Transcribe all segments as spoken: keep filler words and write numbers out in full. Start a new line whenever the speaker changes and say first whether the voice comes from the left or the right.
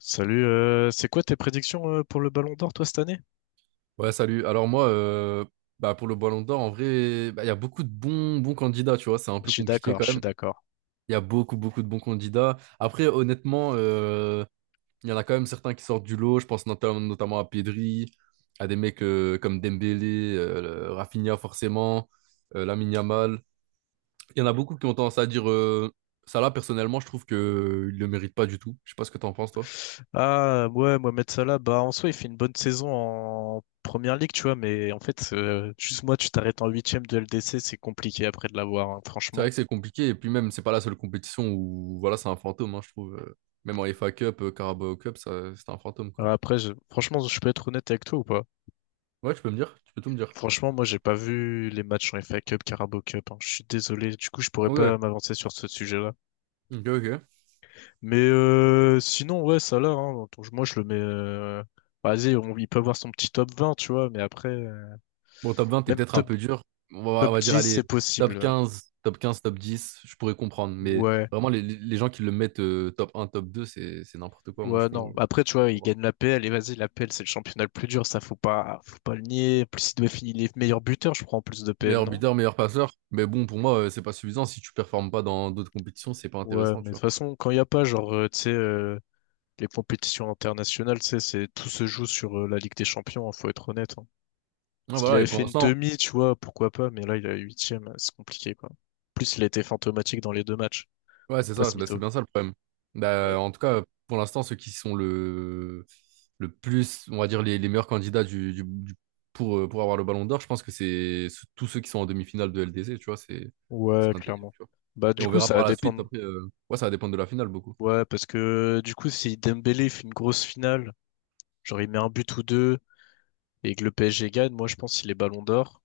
left: Salut, euh, c'est quoi tes prédictions euh, pour le Ballon d'Or, toi, cette année?
right: Ouais, salut. Alors moi, euh, bah pour le Ballon d'Or, en vrai, bah, il y a beaucoup de bons, bons candidats, tu vois, c'est un
left: Je
right: peu
left: suis
right: compliqué
left: d'accord, je
right: quand
left: suis
right: même.
left: d'accord.
right: Il y a beaucoup, beaucoup de bons candidats. Après, honnêtement, euh, il y en a quand même certains qui sortent du lot. Je pense notam- notamment à Pedri, à des mecs euh, comme Dembélé, euh, le- Rafinha forcément, euh, Lamine Yamal. Il y en a beaucoup qui ont tendance à dire euh, Salah. Personnellement, je trouve que il le mérite pas du tout. Je sais pas ce que t'en penses, toi.
left: Ah, ouais, Mohamed Salah, bah, en soi, il fait une bonne saison en première ligue, tu vois, mais en fait, euh, juste moi, tu t'arrêtes en huitième de L D C, c'est compliqué après de l'avoir, hein,
right: C'est vrai
left: franchement.
right: que c'est compliqué, et puis même, c'est pas la seule compétition où voilà, c'est un fantôme, hein, je trouve. Euh, Même en F A Cup, euh, Carabao Cup, ça, c'est un fantôme, quoi.
left: Ouais. Après, je- franchement, je peux être honnête avec toi ou pas?
right: Ouais, tu peux me dire, tu peux tout me dire.
left: Franchement, moi, j'ai pas vu les matchs en F A Cup, Carabao Cup, hein. Je suis désolé. Du coup, je pourrais
right: Ok,
left: pas m'avancer sur ce sujet-là.
right: ok, ok.
left: Mais euh, sinon, ouais, ça là, hein. Donc, moi, je le mets, euh, vas-y, on... il peut avoir son petit top vingt, tu vois. Mais après, euh,
right: Bon, top vingt, t'es
left: même
right: peut-être un
left: top,
right: peu dur. On va, on
left: top
right: va dire,
left: dix,
right: allez,
left: c'est
right: top
left: possible.
right: quinze, top quinze, top dix, je pourrais comprendre, mais
left: Ouais.
right: vraiment, les, les- les gens qui le mettent euh, top un, top deux, c'est, c'est n'importe quoi, moi,
left: Ouais,
right: je
left: non.
right: comprends
left: Après, tu vois, il
right: pas.
left: gagne la P L. Et vas-y, la P L, c'est le championnat le plus dur. Ça, faut pas, faut pas le nier. En plus, il doit finir les meilleurs buteurs, je crois, en plus de P L,
right: Meilleur
left: non?
right: buteur, meilleur passeur, mais bon, pour moi, euh, c'est pas suffisant. Si tu performes pas dans d'autres compétitions, c'est pas
left: Ouais,
right: intéressant,
left: mais
right: tu
left: de toute
right: vois.
left: façon, quand il y a pas, genre, euh, tu sais, euh, les compétitions internationales, tu sais, c'est, tout se joue sur euh, la Ligue des Champions, hein, faut être honnête, hein.
right: Ah,
left: S'il
right: voilà,
left: avait
right: et pour
left: fait une
right: l'instant...
left: demi, tu vois, pourquoi pas, mais là, il a huitième, euh, c'est compliqué, quoi. En plus, il a été fantomatique dans les deux matchs.
right: Ouais, c'est
left: Pas
right: ça,
left: ce
right: c'est bah, c'est
left: mytho.
right: bien ça le problème.
left: Ouais.
right: Bah, en tout cas, pour l'instant, ceux qui sont le, le plus, on va dire, les, les meilleurs candidats du, du- du- pour, euh, pour avoir le Ballon d'Or, je pense que c'est ce- tous ceux qui sont en demi-finale de L D C, tu vois, c'est
left: Ouais,
right: c'est un délire,
left: clairement.
right: tu vois.
left: Bah,
right: Et
left: du
right: on
left: coup,
right: verra
left: ça va
right: par la suite.
left: dépendre.
right: Après, euh, ouais, ça va dépendre de la finale beaucoup.
left: Ouais, parce que, du coup, si Dembélé fait une grosse finale, genre, il met un but ou deux, et que le P S G gagne, moi je pense qu'il est ballon d'or.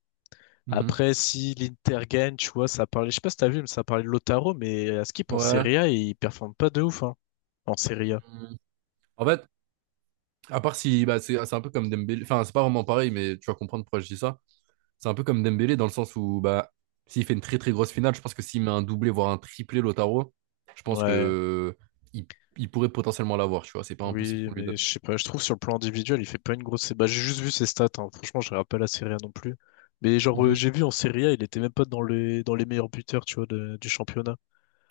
right: Mhm.
left: Après, si l'Inter gagne, tu vois, ça parlait, je sais pas si t'as vu, mais ça parlait de Lautaro, mais à ce qu'il en
right: Ouais.
left: Serie A, il performe pas de ouf, hein, en Serie A.
right: Mm. En fait, à part si, bah, c'est c'est un peu comme Dembélé, enfin, c'est pas vraiment pareil, mais tu vas comprendre pourquoi je dis ça. C'est un peu comme Dembélé dans le sens où bah, s'il fait une très très grosse finale, je pense que s'il met un doublé, voire un triplé Lotaro, je pense
left: Ouais,
right: que il, il pourrait potentiellement l'avoir, tu vois. C'est pas impossible
left: oui,
right: qu'on lui
left: mais
right: donne.
left: je sais pas, je trouve sur le plan individuel, il fait pas une grosse. Bah, j'ai juste vu ses stats, hein. Franchement, je regarde pas la Serie A non plus. Mais genre, euh,
right: Mhm.
left: j'ai vu en Serie A, il était même pas dans les, dans les meilleurs buteurs, tu vois, de- du championnat.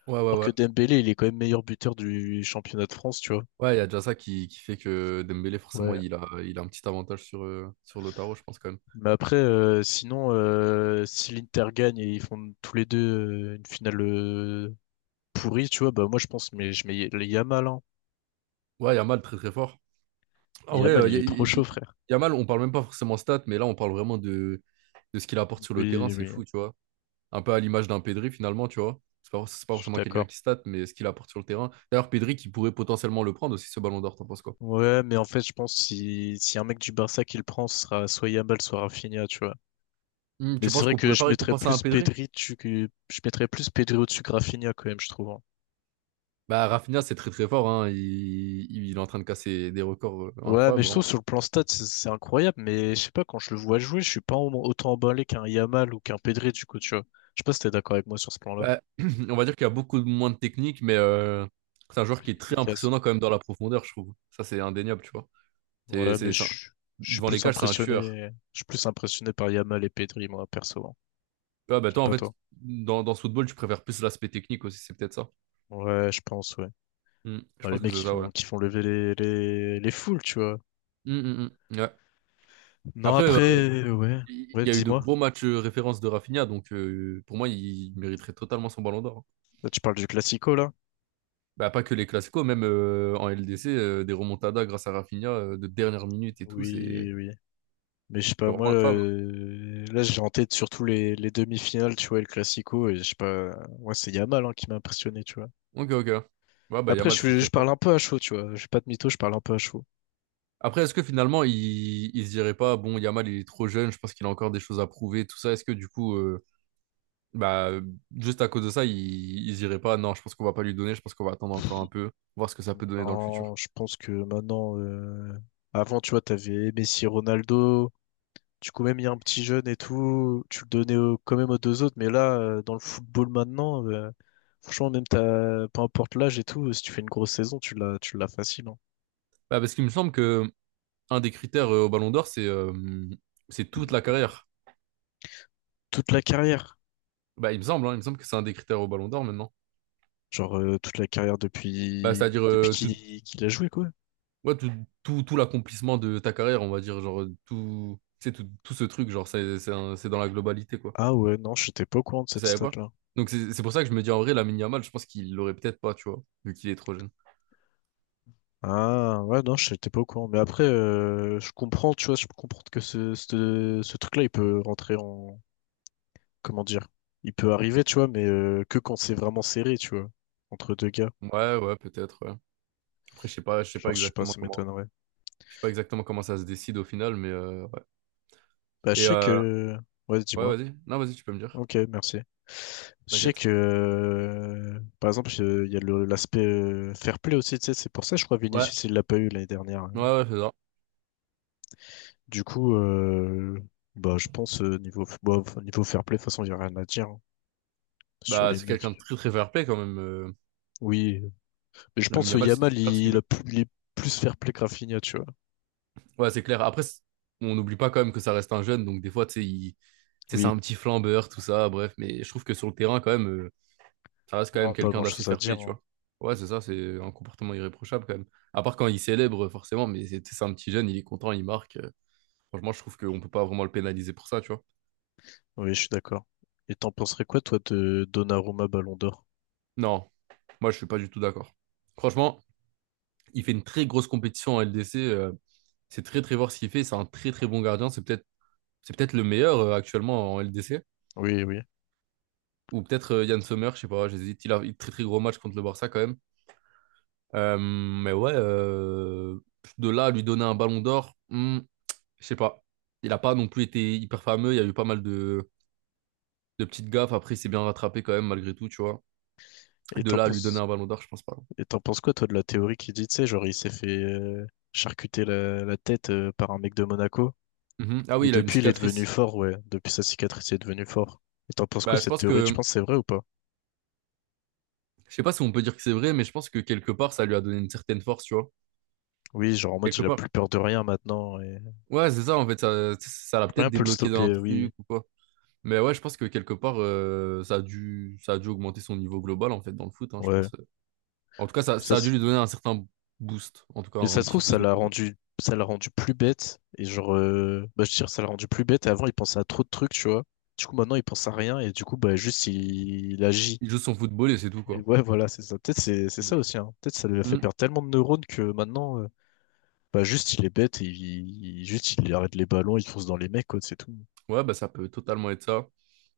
right: Ouais, ouais,
left: Alors
right: ouais.
left: que Dembélé, il est quand même meilleur buteur du championnat de France, tu vois.
right: Ouais, il y a déjà ça qui, qui fait que Dembélé, forcément,
left: Ouais.
right: il a, il a un petit avantage sur, euh, sur Lautaro, je pense quand même.
left: Mais après, euh, sinon, euh, si l'Inter gagne et ils font tous les deux euh, une finale euh, pourrie, tu vois, bah moi je pense, mais je mets le Yamal, hein.
right: Ouais, Yamal, très très fort. En vrai,
left: Yamal,
right: euh,
left: il
right: y-
left: est trop
right: y-
left: chaud,
right: y-
left: frère.
right: Yamal, on parle même pas forcément stats, mais là, on parle vraiment de, de ce qu'il apporte sur le terrain,
left: Oui,
right: c'est
left: oui,
right: fou, tu vois. Un peu à l'image d'un Pedri, finalement, tu vois. C'est pas, c'est pas
left: je suis
right: forcément quelqu'un
left: d'accord.
right: qui state, mais ce qu'il apporte sur le terrain. D'ailleurs, Pedri qui pourrait potentiellement le prendre aussi, ce Ballon d'Or, t'en penses quoi?
left: Ouais, mais en fait, je pense si si un mec du Barça qui le prend, ce sera soit Yamal, soit Rafinha, tu vois.
right: Hmm,
left: Mais
right: tu
left: c'est
right: penses
left: vrai
right: qu'on
left: que
right: pourrait pas
left: je mettrais
right: récompenser un
left: plus
right: Pedri?
left: Pedri, tu, que je mettrais plus Pedri au-dessus que Rafinha quand même, je trouve, hein.
right: Bah, Rafinha, c'est très très fort, hein. Il, il est en train de casser des records euh,
left: Ouais, mais
right: incroyables,
left: je trouve
right: vraiment.
left: sur le plan stat, c'est c'est incroyable, mais je sais pas, quand je le vois jouer, je suis pas en- autant emballé qu'un Yamal ou qu'un Pedri, du coup, tu vois. Je sais pas si t'es d'accord avec moi sur ce plan-là.
right: Bah, on va dire qu'il y a beaucoup moins de technique, mais euh, c'est un joueur qui
left: Plus
right: est très
left: efficace.
right: impressionnant quand même dans la profondeur, je trouve. Ça, c'est indéniable, tu vois. C'est,
left: Ouais, mais
right: c'est ça.
left: je, je suis
right: Devant les
left: plus
right: cages, c'est un tueur.
left: impressionné, je suis plus impressionné par Yamal et Pedri, moi, perso, hein.
right: Ah, bah,
left: Je sais
right: toi, en
left: pas
right: fait,
left: toi.
right: dans, dans ce football, tu préfères plus l'aspect technique aussi, c'est peut-être ça.
left: Ouais, je pense, ouais.
right: Hmm, je
left: Bah, les
right: pense que
left: mecs
right: c'est
left: qui
right: ça, ouais.
left: font, qui font lever les, les, les foules, tu vois.
right: Hmm, hmm, hmm. Ouais.
left: Non,
right: Après, euh,
left: après, ouais.
right: il
left: Ouais,
right: y a eu de
left: dis-moi.
right: gros matchs euh, références de Rafinha, donc euh, pour moi, il mériterait totalement son Ballon d'Or, hein.
left: Là, tu parles du Classico, là?
right: Bah, pas que les Clasico, même euh, en L D C, euh, des remontadas grâce à Rafinha euh, de dernière minute et tout, c'est
left: Oui, oui. Mais je sais
right: c'est
left: pas, moi,
right: vraiment incroyable,
left: euh, là, j'ai en tête surtout les, les demi-finales, tu vois, et le Classico, et je sais pas, moi, c'est Yamal hein, qui m'a impressionné, tu vois.
right: hein. Ok, ok. Ouais, bah,
left: Après,
right: Yamal très
left: je, je
right: très
left: parle
right: fort.
left: un peu à chaud, tu vois. Je vais pas de mytho, je parle un peu à chaud.
right: Après, est-ce que finalement, il, il se dirait pas, bon, Yamal, il est trop jeune, je pense qu'il a encore des choses à prouver, tout ça. Est-ce que du coup, euh, bah, juste à cause de ça, il, il se dirait pas, non, je pense qu'on va pas lui donner, je pense qu'on va attendre encore un peu, voir ce que ça peut donner dans le futur.
left: Non, je pense que maintenant, euh, avant, tu vois, t'avais Messi, Ronaldo, du coup, même il y a un petit jeune et tout, tu le donnais au- quand même aux deux autres. Mais là, euh, dans le football maintenant, euh, franchement, même t'as, peu importe l'âge et tout, si tu fais une grosse saison, tu l'as, tu l'as facile, hein.
right: Bah, parce qu'il me semble que un des critères euh, au Ballon d'Or, c'est euh, c'est toute la carrière.
left: Toute la carrière.
right: Bah, il me semble, hein, il me semble que c'est un des critères au Ballon d'Or maintenant.
left: Genre, euh, toute la carrière
right: Bah,
left: depuis,
right: c'est-à-dire
left: depuis
right: euh, tout,
left: qu'il qu'il a joué, quoi.
right: ouais, tout, tout, tout l'accomplissement de ta carrière, on va dire, genre euh, tout, tu sais, tout, tout ce truc, genre c'est c'est un- c'est dans la globalité, quoi.
left: Ah ouais, non, j'étais pas au courant de
right: Je
left: cette
right: savais pas.
left: stat-là.
right: Donc c'est c'est pour ça que je me dis en vrai, la Yamal, je pense qu'il l'aurait peut-être pas, tu vois, vu qu'il est trop jeune.
left: Ah ouais, non, j'étais pas au courant. Mais après, euh, je comprends, tu vois, je comprends que ce, ce, ce truc-là, il peut rentrer en... Comment dire? Il peut arriver, tu vois, mais euh, que quand c'est vraiment serré, tu vois, entre deux gars.
right: Ouais, ouais, peut-être, ouais. Après, je sais pas, je sais pas
left: Genre, je sais pas,
right: exactement
left: ça
right: comment,
left: m'étonnerait.
right: je sais pas exactement comment ça se décide au final, mais euh, ouais.
left: Bah, je
right: Et
left: sais
right: euh,
left: que... Ouais,
right: ouais,
left: dis-moi.
right: vas-y. Non, vas-y, tu peux me dire.
left: Ok, merci. Je sais
right: T'inquiète.
left: que, euh, par exemple, euh, il y a le- l'aspect euh, fair play aussi, tu sais, c'est pour ça, je crois,
right: Ouais,
left: Vinicius, il l'a pas eu l'année dernière.
right: ouais, ouais, c'est ça.
left: Du coup, euh, bah, je pense, euh, niveau, f- bah, f- niveau fair play, de toute façon, il n'y a rien à dire hein, sur
right: Bah,
left: les
right: c'est
left: mecs.
right: quelqu'un de très très fair-play quand même. euh,
left: Oui, euh, mais je
right: Lamine
left: pense que
right: Yamal, c'est
left: Yamal,
right: super ce
left: il,
right: qu'il
left: il a
right: veut.
left: plus, il est plus fair play que Rafinha, tu vois.
right: Ouais, c'est clair. Après, c'est- on n'oublie pas quand même que ça reste un jeune, donc des fois, tu sais, il... tu sais, c'est
left: Oui,
right: un petit flambeur, tout ça, bref. Mais je trouve que sur le terrain, quand même, euh, ça reste quand
left: non,
right: même
left: pas
right: quelqu'un d'assez
left: grand-chose à
right: fair-play,
left: dire,
right: tu
left: hein.
right: vois. Ouais, c'est ça, c'est un comportement irréprochable quand même. À part quand il célèbre, forcément, mais c'est c'est un petit jeune, il est content, il marque. euh, Franchement, je trouve qu'on peut pas vraiment le pénaliser pour ça, tu vois.
left: Oui, je suis d'accord. Et t'en penserais quoi, toi, de Donnarumma Ballon d'Or?
right: Non, moi, je suis pas du tout d'accord. Franchement, il fait une très grosse compétition en L D C. Euh, c'est très, très voir ce qu'il fait. C'est un très, très bon gardien. C'est peut-être, c'est peut-être le meilleur euh, actuellement en L D C.
left: Oui, oui.
right: Ou peut-être euh, Yann Sommer, je sais pas, j'hésite. Il a eu très, très gros match contre le Barça quand même. Euh, mais ouais, euh, de là à lui donner un ballon d'or, hmm, je sais pas. Il a pas non plus été hyper fameux. Il y a eu pas mal de, de petites gaffes. Après, il s'est bien rattrapé quand même, malgré tout, tu vois.
left: Et
right: De
left: t'en
right: là à lui donner
left: penses...
right: un ballon d'or, je pense pas.
left: Et t'en penses quoi, toi, de la théorie qui dit, tu sais, genre, il s'est fait euh, charcuter la, la tête euh, par un mec de Monaco.
right: Mhm. Ah oui,
left: Et
right: il a une
left: depuis, il est devenu
right: cicatrice.
left: fort, ouais. Depuis sa cicatrice, il est devenu fort. Et t'en penses quoi,
right: Bah, je
left: cette
right: pense
left: théorie? Tu
right: que,
left: penses que c'est vrai ou pas?
right: je sais pas si on peut dire que c'est vrai, mais je pense que quelque part, ça lui a donné une certaine force, tu vois.
left: Oui, genre, en mode,
right: Quelque
left: il a plus
right: part.
left: peur de rien maintenant. Et
right: Ouais, c'est ça, en fait, ça, ça l'a
left: rien
right: peut-être
left: peut le
right: débloqué d'un
left: stopper, oui.
right: truc ou quoi. Mais ouais, je pense que quelque part, euh, ça a dû, ça a dû augmenter son niveau global, en fait, dans le foot, hein, je
left: Ouais.
right: pense. En tout cas, ça,
left: Ça,
right: ça a dû
left: s-
right: lui donner un certain boost, en tout cas,
left: mais ça
right: un
left: se
right: petit
left: trouve, ça
right: boost de
left: l'a
right: confiance.
left: rendu, ça l'a rendu plus bête. Et genre, euh, bah, je veux dire, ça l'a rendu plus bête. Et avant, il pensait à trop de trucs, tu vois. Du coup, maintenant, il pense à rien. Et du coup, bah, juste, il il agit.
right: Il joue son football et c'est tout,
left: Et
right: quoi.
left: ouais, voilà, c'est ça. Peut-être c'est c'est ça
right: Et-
left: aussi, hein. Peut-être ça lui a fait
right: Hmm.
left: perdre tellement de neurones que maintenant, euh, bah juste il est bête et il, il- juste il arrête les ballons, il fonce dans les mecs, quoi, c'est tout.
right: Ouais, bah, ça peut totalement être ça.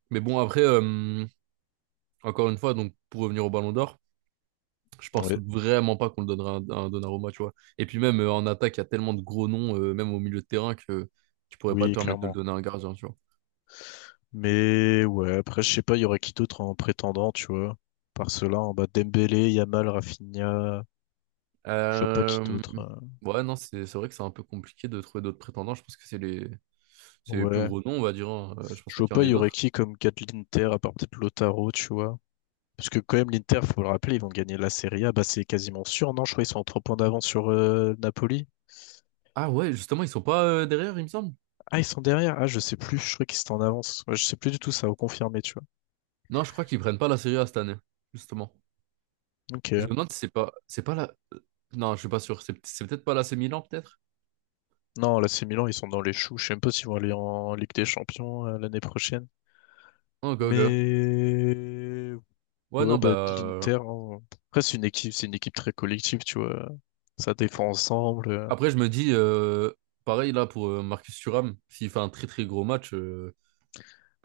right: Mais bon, après, euh, encore une fois, donc, pour revenir au Ballon d'Or. Je pense
left: Ouais,
right: vraiment pas qu'on le donnera à un Donnarumma, tu vois. Et puis même euh, en attaque, il y a tellement de gros noms, euh, même au milieu de terrain, que tu pourrais pas te
left: oui,
right: permettre de le
left: clairement.
right: donner à un gardien, tu vois.
left: Mais ouais, après je sais pas, il y aurait qui d'autre en prétendant, tu vois. Par cela, en bas Dembélé, Yamal, Rafinha, je vois pas qui
right: Euh,
left: d'autre, hein.
right: Ouais, non, c'est c'est vrai que c'est un peu compliqué de trouver d'autres prétendants. Je pense que c'est les... c'est les plus
left: Ouais,
right: gros noms, on va dire, hein. Euh, je pense
left: je
right: pas
left: vois
right: qu'il y
left: pas,
right: en
left: il
right: ait
left: y aurait
right: d'autres.
left: qui comme gars de l'Inter à part peut-être Lautaro, tu vois. Parce que quand même l'Inter, faut le rappeler, ils vont gagner la Serie A, bah c'est quasiment sûr, non? Je crois qu'ils sont en trois points d'avance sur euh, Napoli.
right: Ah ouais, justement, ils sont pas euh, derrière, il me semble.
left: Ah, ils sont derrière. Ah, je sais plus. Je crois qu'ils étaient en avance. Ouais, je sais plus du tout. Ça va confirmer, tu vois.
right: Non, je crois qu'ils prennent pas la Serie A cette année, justement.
left: Ok.
right: Je me demande si c'est pas... C'est pas la... euh, non, je suis pas sûr. C'est c'est peut-être pas l'A C Milan, peut-être?
left: Non, là, c'est Milan. Ils sont dans les choux. Je sais même pas s'ils vont aller en Ligue des Champions euh, l'année prochaine.
right: Ok, ok.
left: Mais
right: Ouais,
left: ouais,
right: non,
left: bah
right: bah...
left: l'Inter, hein. Après, c'est une équipe. C'est une équipe très collective, tu vois. Ça défend ensemble, euh.
right: Après, je me dis, euh, pareil là pour euh, Marcus Thuram, s'il fait un très très gros match, euh,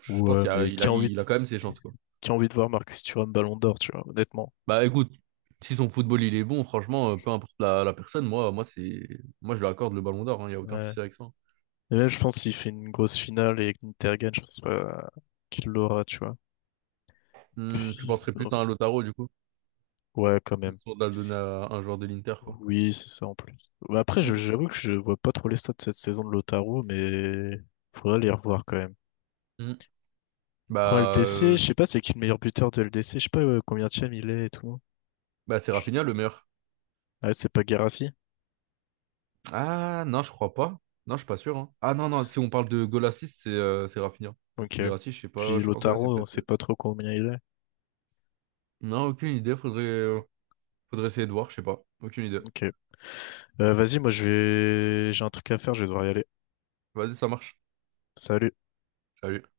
right: je pense
left: Ouais,
right: qu'il a,
left: mais
right: il
left: qui
right: a,
left: a envie, de-
right: il a quand même ses chances, quoi.
left: qui a envie de voir Marcus Thuram Ballon d'Or, tu vois, honnêtement.
right: Bah écoute, si son football il est bon, franchement, euh, peu importe la, la personne, moi, moi, c'est, moi je lui accorde le ballon d'or, hein, il n'y a aucun
left: Ouais.
right: souci avec ça, hein.
left: Et là, je pense qu'il fait une grosse finale et que l'Inter gagne. Je pense pas qu'il l'aura, tu vois.
right: Hmm, tu
left: Puis,
right: penserais plus à un Lautaro du coup,
left: ouais, quand même.
right: plutôt de la donner à un joueur de l'Inter, quoi.
left: Oui, c'est ça en plus. Bah, après, je-
right: Donc, euh,
left: j'avoue que je vois pas trop les stats de cette saison de Lautaro, mais faudrait les revoir quand même.
right: hmm, bah,
left: Prends L D C,
right: euh,
left: je sais pas c'est qui le meilleur buteur de L D C, je sais pas euh, combien de il est et tout.
right: bah c'est
left: Je-
right: Rafinha le meilleur.
left: Ah, c'est pas Guirassy?
right: Ah non, je crois pas. Non, je suis pas sûr, hein. Ah non, non, si on parle de goal assist, c'est euh, c'est Rafinha.
left: Ok.
right: Guirassy, je sais
left: Puis
right: pas, je pense, ouais, c'est
left: Lautaro, on
right: peut-être.
left: sait pas trop combien il est.
right: Non, aucune idée. Faudrait, euh, faudrait essayer de voir, je sais pas. Aucune idée.
left: Ok. Euh, vas-y, moi je vais j'ai un truc à faire, je vais devoir y aller.
right: Vas-y, ça marche.
left: Salut.
right: Salut.